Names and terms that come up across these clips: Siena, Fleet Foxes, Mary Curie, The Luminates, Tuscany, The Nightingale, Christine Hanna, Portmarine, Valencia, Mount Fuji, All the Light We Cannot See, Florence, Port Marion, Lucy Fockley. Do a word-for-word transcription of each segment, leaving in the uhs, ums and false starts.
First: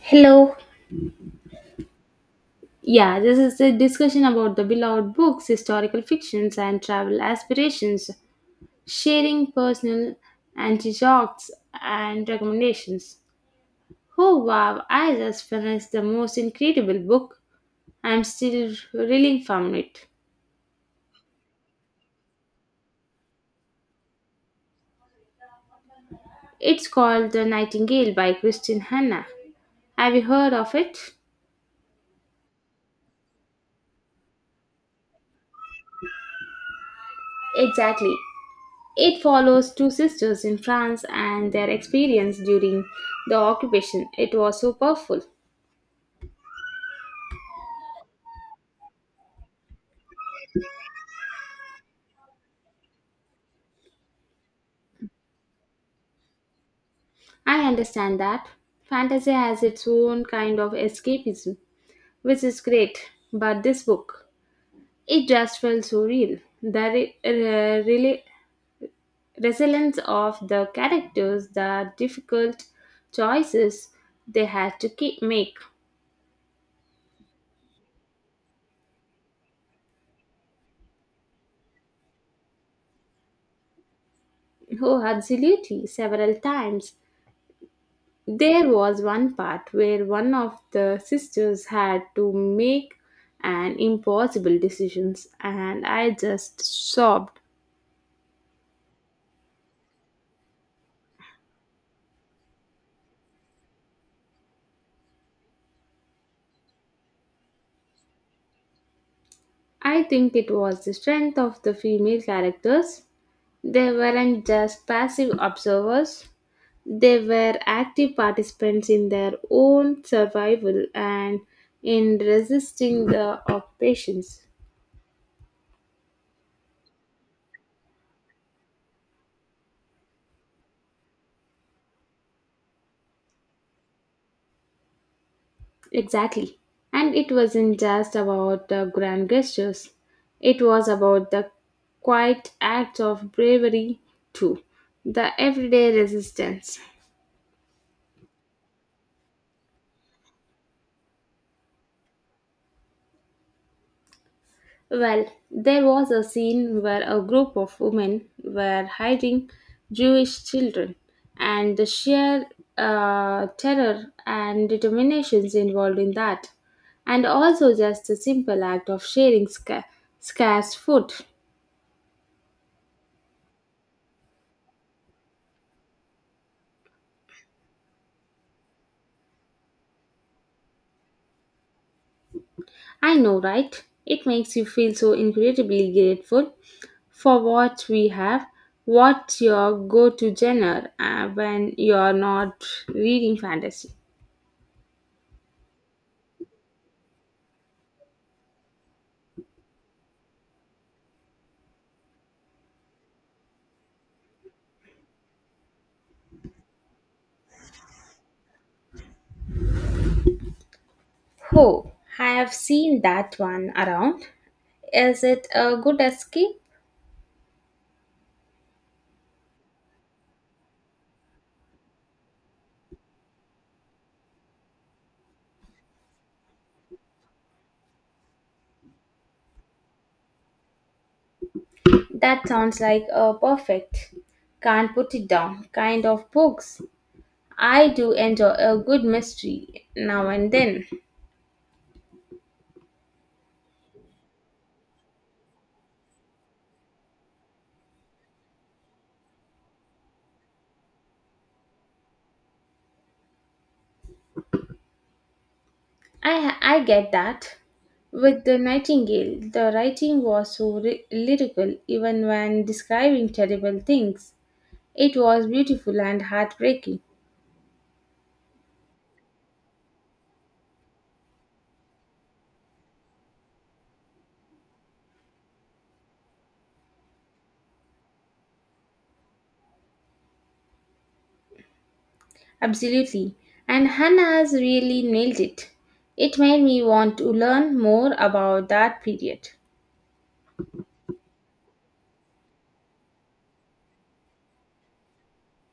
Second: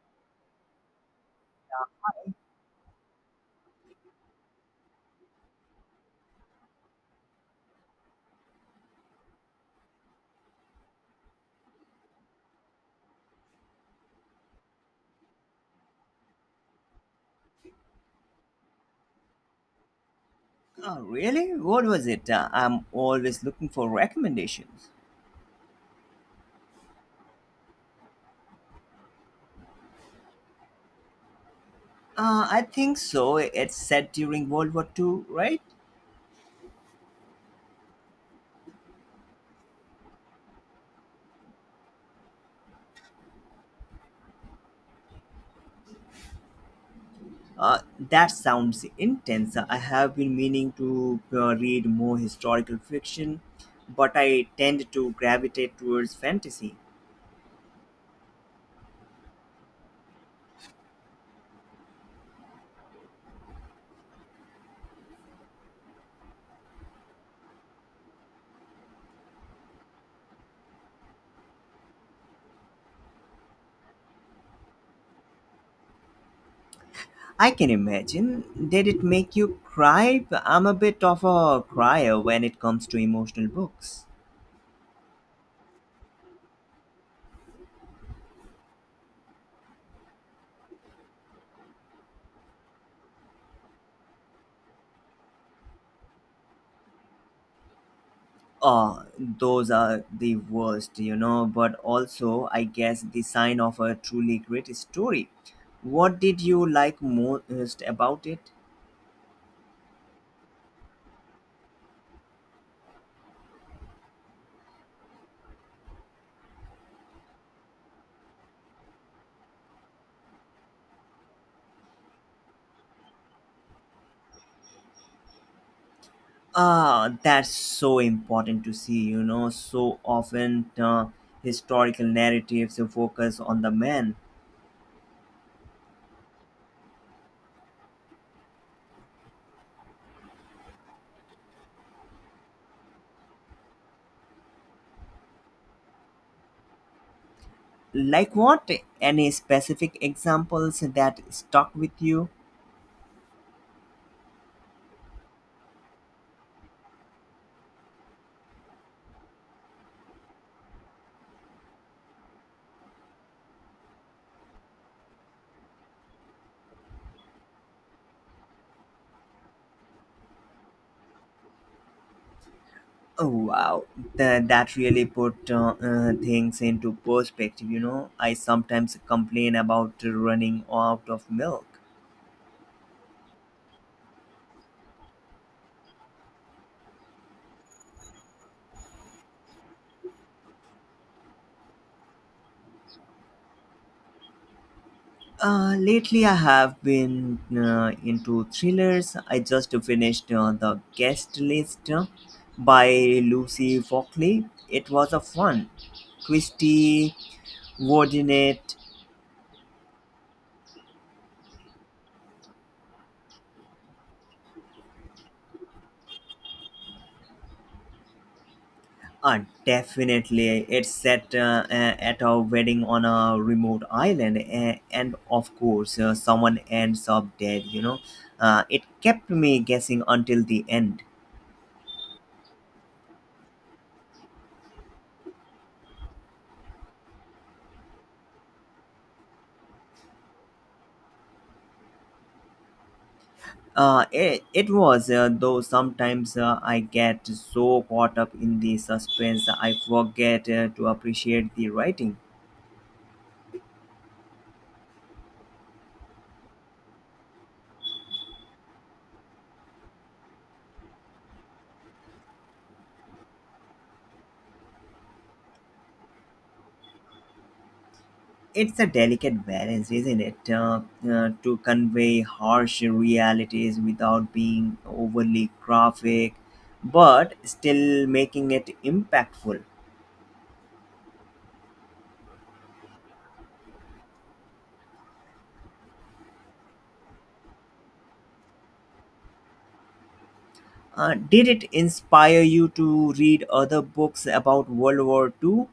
Hello. Yeah, this is a discussion about the beloved books, historical fictions, and travel aspirations, sharing personal anecdotes and recommendations. Oh wow, I just finished the most incredible book. I'm still reeling from it. Oh, really? What was it? Uh, I'm always looking for recommendations. It's called The Nightingale by Christine Hanna. Have you heard of it? Uh, I think so. It's set during World War Two, right? Exactly. It follows two sisters in France and their experience during the occupation. It was so powerful. Uh, that sounds intense. I have been meaning to uh, read more historical fiction, but I tend to gravitate towards fantasy. I understand that. Fantasy has its own kind of escapism, which is great, but this book, it just felt so real. The re- re- really resilience of the characters, the difficult choices they had to keep make. I can imagine. Did it make you cry? I'm a bit of a crier when it comes to emotional books. Oh, absolutely, several times. There was one part where one of the sisters had to make an impossible decisions and I just sobbed. uh those are the worst, you know, but also I guess the sign of a truly great story. What did you like most about it? I think it was the strength of the female characters. They weren't just passive observers, they were active participants in their own survival and in resisting the occupations. Ah, that's so important to see, you know. So often, uh, historical narratives focus on the man. Exactly. And it wasn't just about the grand gestures, it was about the quiet acts of bravery too, the everyday resistance. Like what? Any specific examples that stuck with you? Well, there was a scene where a group of women were hiding Jewish children, and the sheer uh, terror and determinations involved in that, and also just the simple act of sharing sca- scarce food. Oh wow, Th- that really put uh, uh, things into perspective. You know, I sometimes complain about running out of milk. I know, right? It makes you feel so incredibly grateful for what we have. What's your go to genre uh, when you're not reading fantasy? Uh, lately, I have been uh, into thrillers. I just finished uh, the guest list uh, by Lucy Fockley. It was a fun, twisty, coordinate. Oh, I have seen that one around. Is it a good escape? Uh, Definitely, it's set uh, a- at a wedding on a remote island, a- and of course, uh, someone ends up dead. You know, uh, it kept me guessing until the end. That sounds like a perfect, can't put it down kind of books. I do enjoy a good mystery now and then. Uh, it, it was, uh, though sometimes uh, I get so caught up in the suspense I forget uh, to appreciate the writing. I I get that. With the Nightingale, the writing was so ry- lyrical even when describing terrible things. It was beautiful and heartbreaking. It's a delicate balance, isn't it? Uh, uh, to convey harsh realities without being overly graphic, but still making it impactful. Absolutely. And Hannah has really nailed it. It made me want to learn more about that period. Uh, did it inspire you to read other books about World War Two?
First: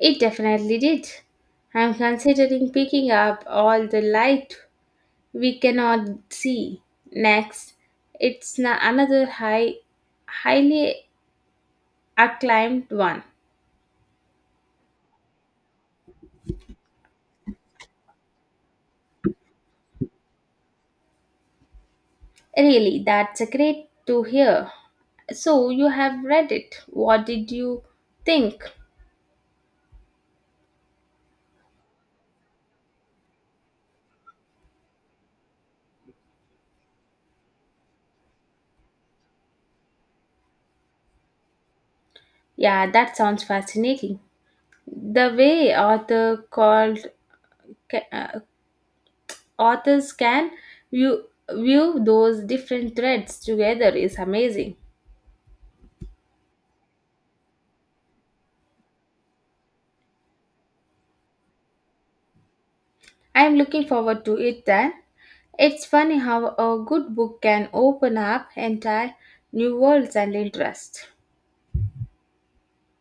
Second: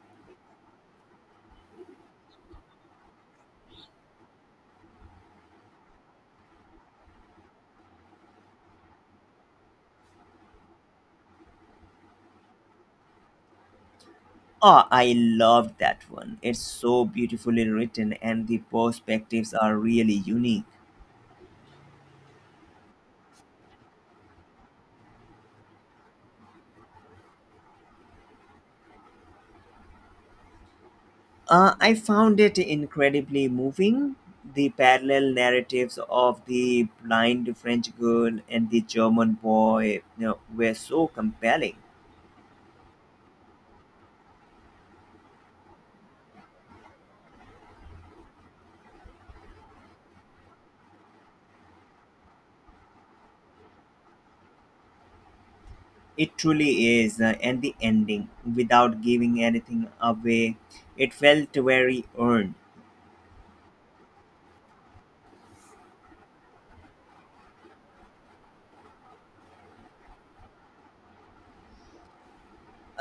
It definitely did. I'm considering picking up all the light we cannot see. Next, it's na- another high, highly acclaimed one. Ah, I loved that one. It's so beautifully written, and the perspectives are really unique. Really, that's a great to hear. So you have read it. What did you think? Uh, I found it incredibly moving. The parallel narratives of the blind French girl and the German boy, you know, were so compelling. Yeah, that sounds fascinating. The way author called ca- uh, authors can view, view those different threads together is amazing. It truly is. Uh, and the ending, without giving anything away, it felt very earned. I am looking forward to it then. It's funny how a good book can open up entire new worlds and interests.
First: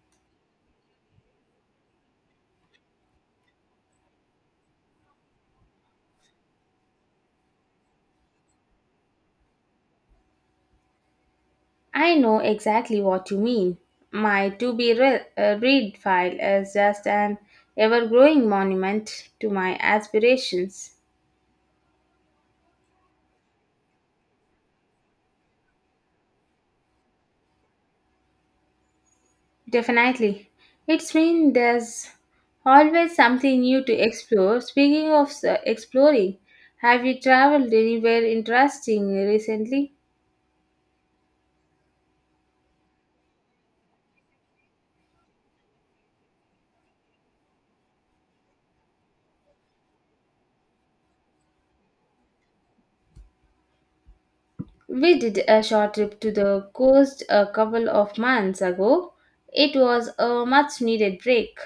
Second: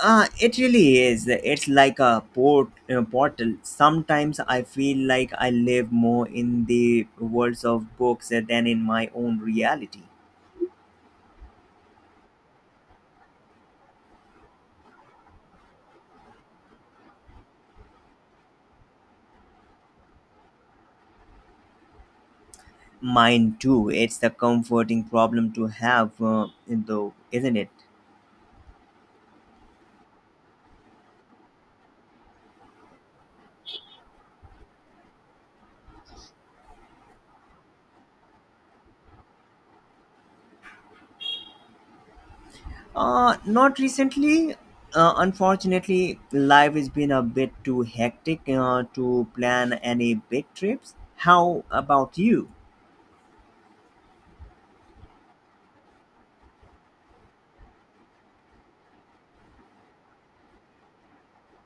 Uh, it really is. It's like a port uh, portal. Sometimes I feel like I live more in the worlds of books than in my own reality. I know exactly what you mean. My to be re- uh, read file is just an ever growing monument to my aspirations. Mine too. It's a comforting problem to have, uh, though, isn't it? Definitely. It's mean there's always something new to explore. Speaking of s- exploring, have you traveled anywhere interesting recently? Uh, not recently. Uh, unfortunately, life has been a bit too hectic uh, to plan any big trips. How about you? We did a short trip to the coast a couple of months ago. It was a much needed break.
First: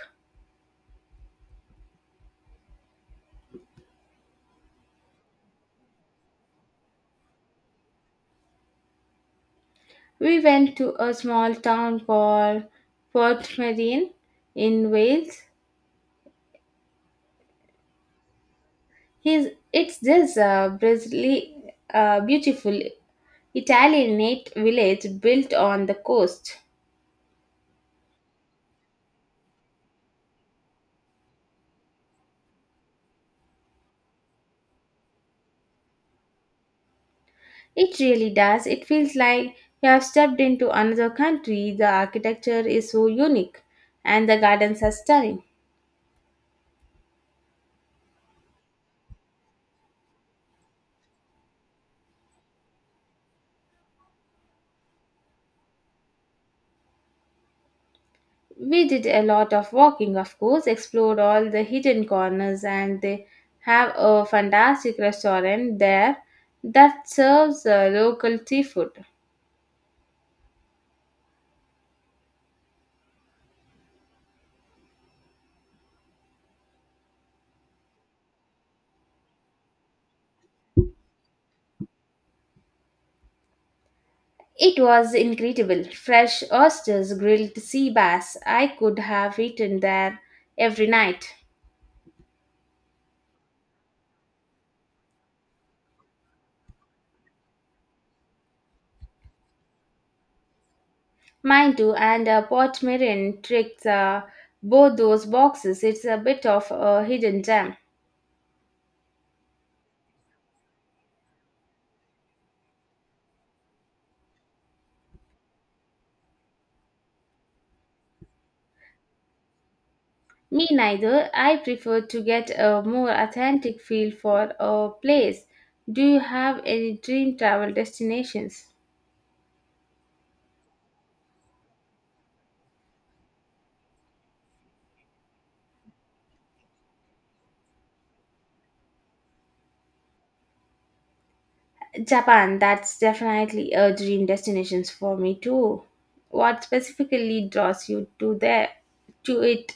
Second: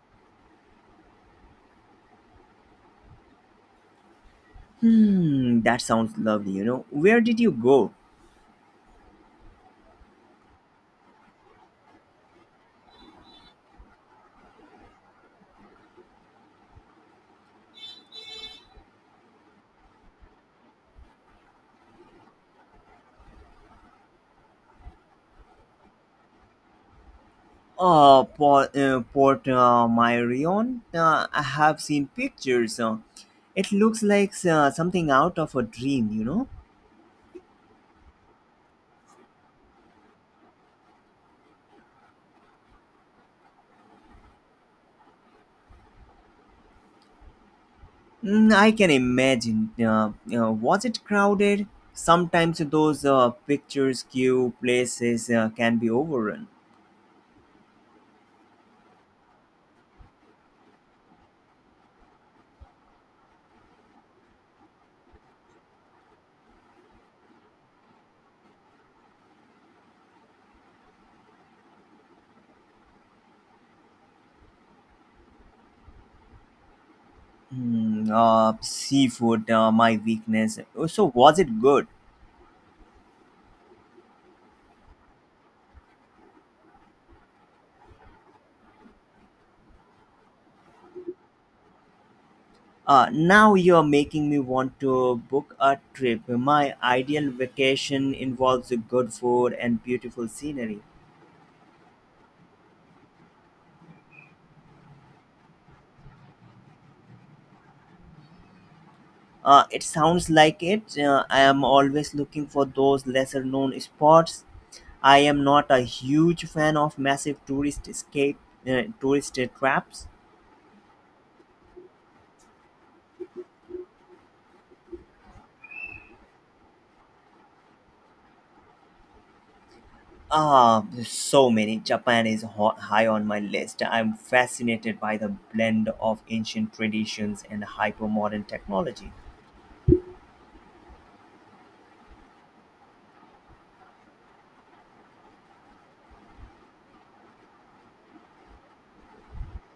Hmm, that sounds lovely. You know, where did you go? We went to a small town called Portmarine in Wales. He's, it's just uh, bristly, uh, beautiful Italianate village built on the coast. Uh, Port, uh, Port uh, Marion. Uh, I have seen pictures. Uh, it looks like uh, something out of a dream. You know. It really does. It feels like you have stepped into another country. The architecture is so unique and the gardens are stunning. Mm, I can imagine. Uh, uh, was it crowded? Sometimes those uh, pictures queue places uh, can be overrun. We did a lot of walking, of course, explored all the hidden corners, and they have a fantastic restaurant there that serves uh, local seafood. Mm, uh, seafood, uh, my weakness. So was it good? It was incredible. Fresh oysters, grilled sea bass. I could have eaten there every night. Uh, now you're making me want to book a trip. My ideal vacation involves good food and beautiful scenery. Mine too, and uh, Port Marin tricks uh, both those boxes. It's a bit of a hidden gem. Uh, it sounds like it. Uh, I am always looking for those lesser known spots. I am not a huge fan of massive tourist escape, uh, tourist traps. Me neither. I prefer to get a more authentic feel for a place. Do you have any dream travel destinations? Ah, so many. Japan is ho- high on my list. I'm fascinated by the blend of ancient traditions and hyper modern technology. Japan, that's definitely a dream destination for me too. What specifically draws you to there to it?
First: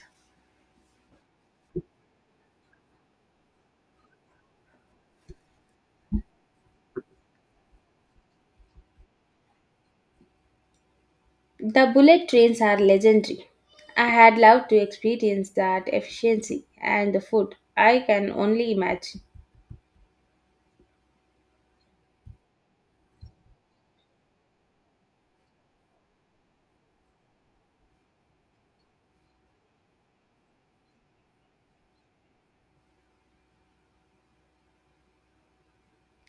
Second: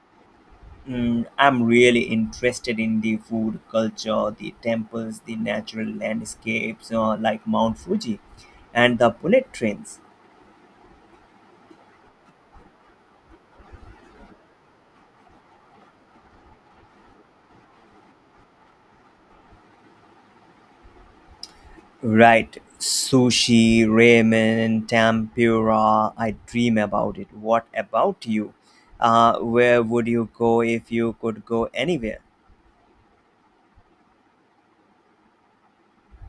Mm, I'm really interested in the food culture, the temples, the natural landscapes, uh, like Mount Fuji, and the bullet trains. The bullet trains are legendary. I had loved to experience that efficiency and the food. I can only imagine. Right. Sushi, ramen, tempura. I dream about it. What about you? Uh, where would you go if you could go anywhere?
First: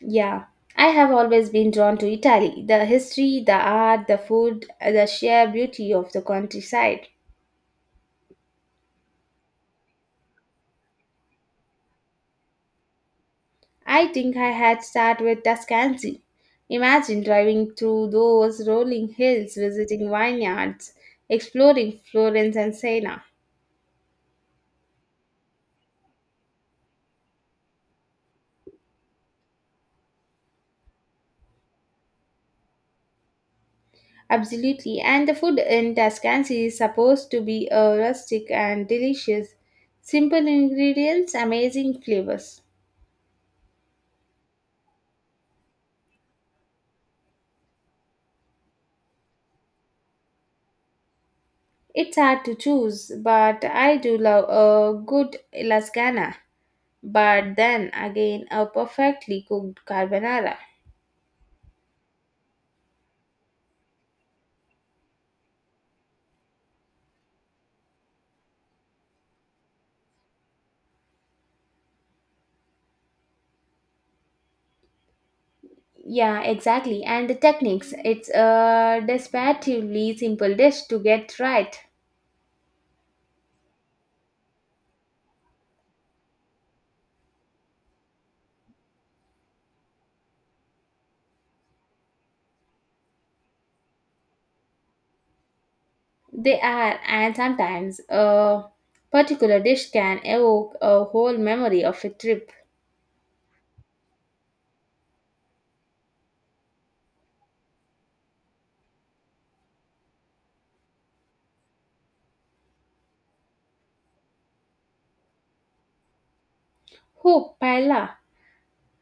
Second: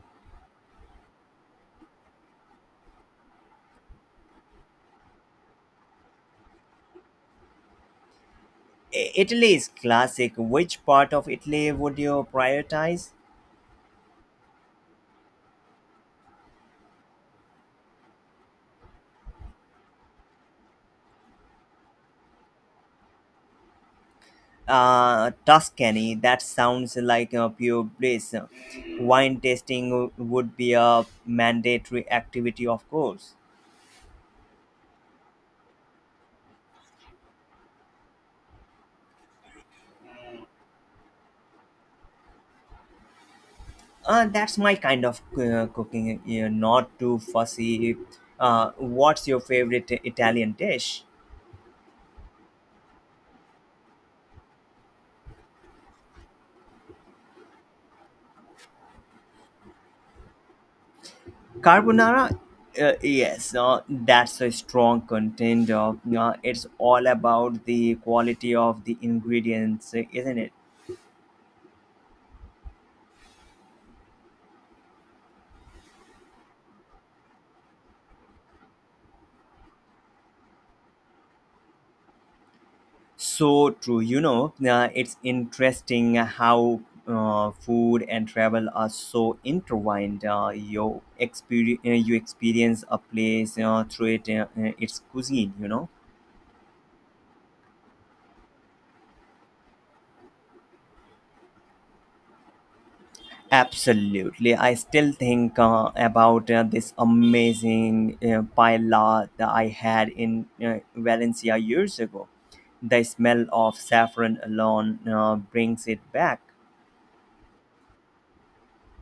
Yeah, I have always been drawn to Italy. The history, the art, the food, the sheer beauty of the countryside. I- Italy is classic. Which part of Italy would you prioritize? I think I had start with Tuscany. Imagine driving through those rolling hills, visiting vineyards, exploring Florence and Siena. Uh, Tuscany. That sounds like a pure bliss. Wine tasting would be a mandatory activity, of course. Absolutely, and the food in Tuscany is supposed to be uh, rustic and delicious. Simple ingredients, amazing flavors. Uh, that's my kind of uh, cooking, you know, not too fussy. Uh, what's your favorite Italian dish? It's hard to choose, but I do love a good lasagna. But then again, a perfectly cooked carbonara. Carbonara? Uh, yes, uh, that's a strong contender. Uh, it's all about the quality of the ingredients, isn't it? Yeah, exactly. And the techniques. It's a desperatively simple dish to get right. So true. You know, uh, it's interesting how uh, food and travel are so intertwined. Uh, you, experience, you experience a place uh, through it, uh, uh, its cuisine, you know? They are, and sometimes a particular dish can evoke a whole memory of a trip. Absolutely. I still think uh, about uh, this amazing uh, paella that I had in uh, Valencia years ago. The smell of saffron alone uh, brings it back. Oh, Paella,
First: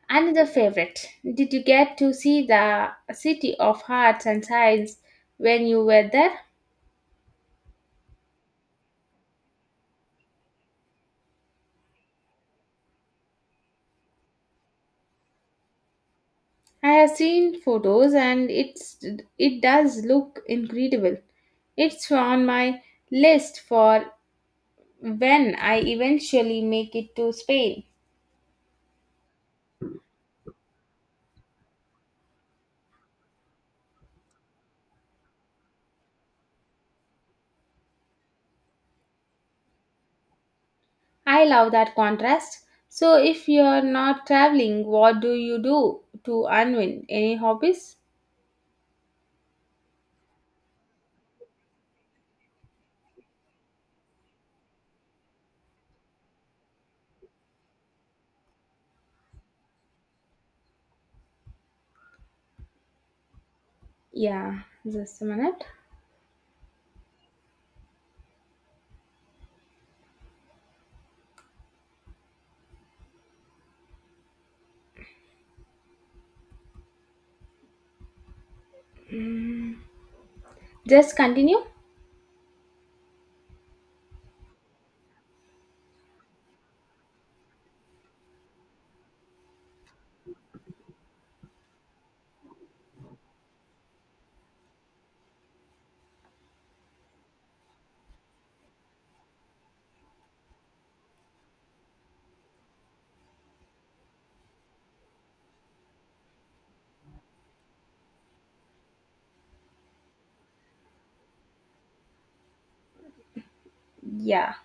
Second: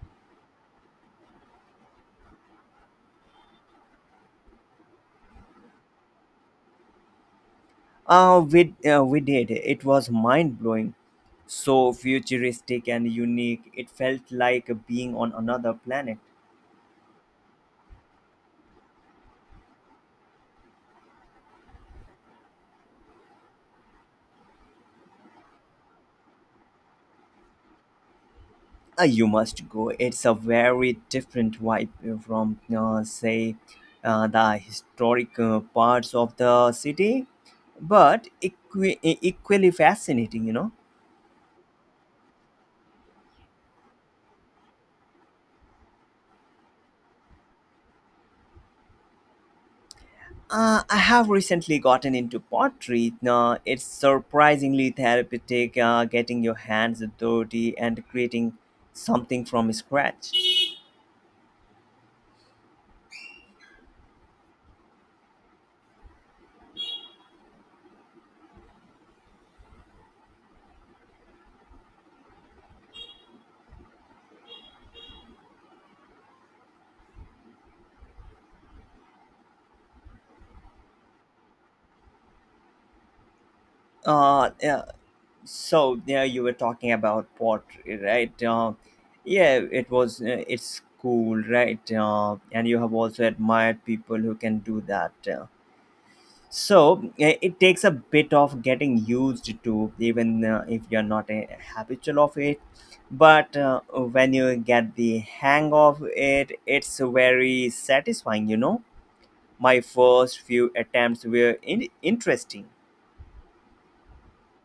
another favorite. Did you get to see the City of Hearts and Sighs when you were there? Uh, we, uh, we did. It was mind blowing. So futuristic and unique. It felt like being on another planet. I have seen photos and it's it does look incredible. It's on my list for when I eventually make it to Spain. Uh, you must go. It's a very different vibe from, uh, say, uh, the historic uh, parts of the city, but equi- e- equally fascinating, you know. I love that contrast. So if you're not traveling, what do you do to unwind? Any hobbies? Uh, I have recently gotten into pottery. Now, it's surprisingly therapeutic uh, getting your hands dirty and creating something from scratch. Yeah, just a minute. Just continue. Uh, yeah, so yeah you were talking about pottery, right? Uh, yeah it was uh, it's cool, right? Uh, and you have also admired people who can do that uh. so uh, it takes a bit of getting used to, even uh, if you're not a habitual of it, but uh, when you get the hang of it, it's very satisfying, you know. My first few attempts were in- interesting. Yeah.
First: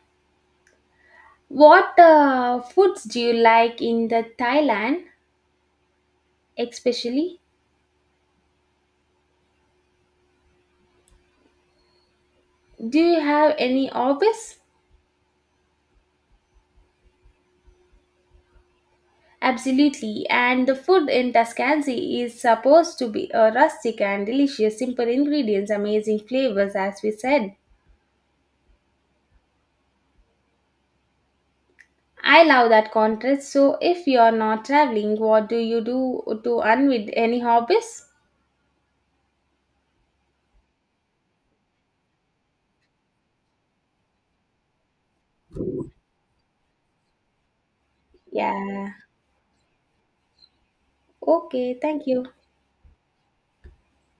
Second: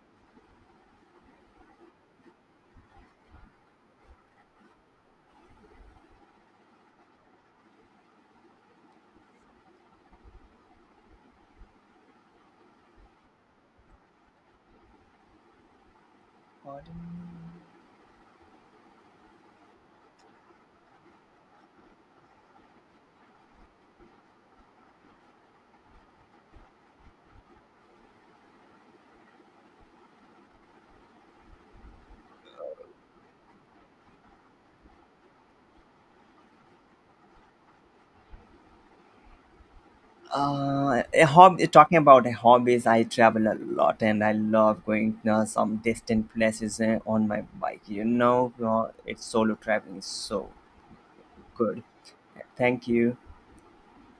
What uh, foods do you like in the Thailand, especially? Do you have any hobbies? Absolutely, and the food in Tuscany is supposed to be uh, rustic and delicious, simple ingredients, amazing flavors, as we said. I love that contrast. So, if you are not traveling, what do you do to unwind? Any hobbies? Uh, a hobby. Talking about hobbies, I travel a lot, and I love going uh, some distant places uh, on my bike. You know, uh, Yeah. it's solo traveling is so Okay. good. Thank you. Thank you.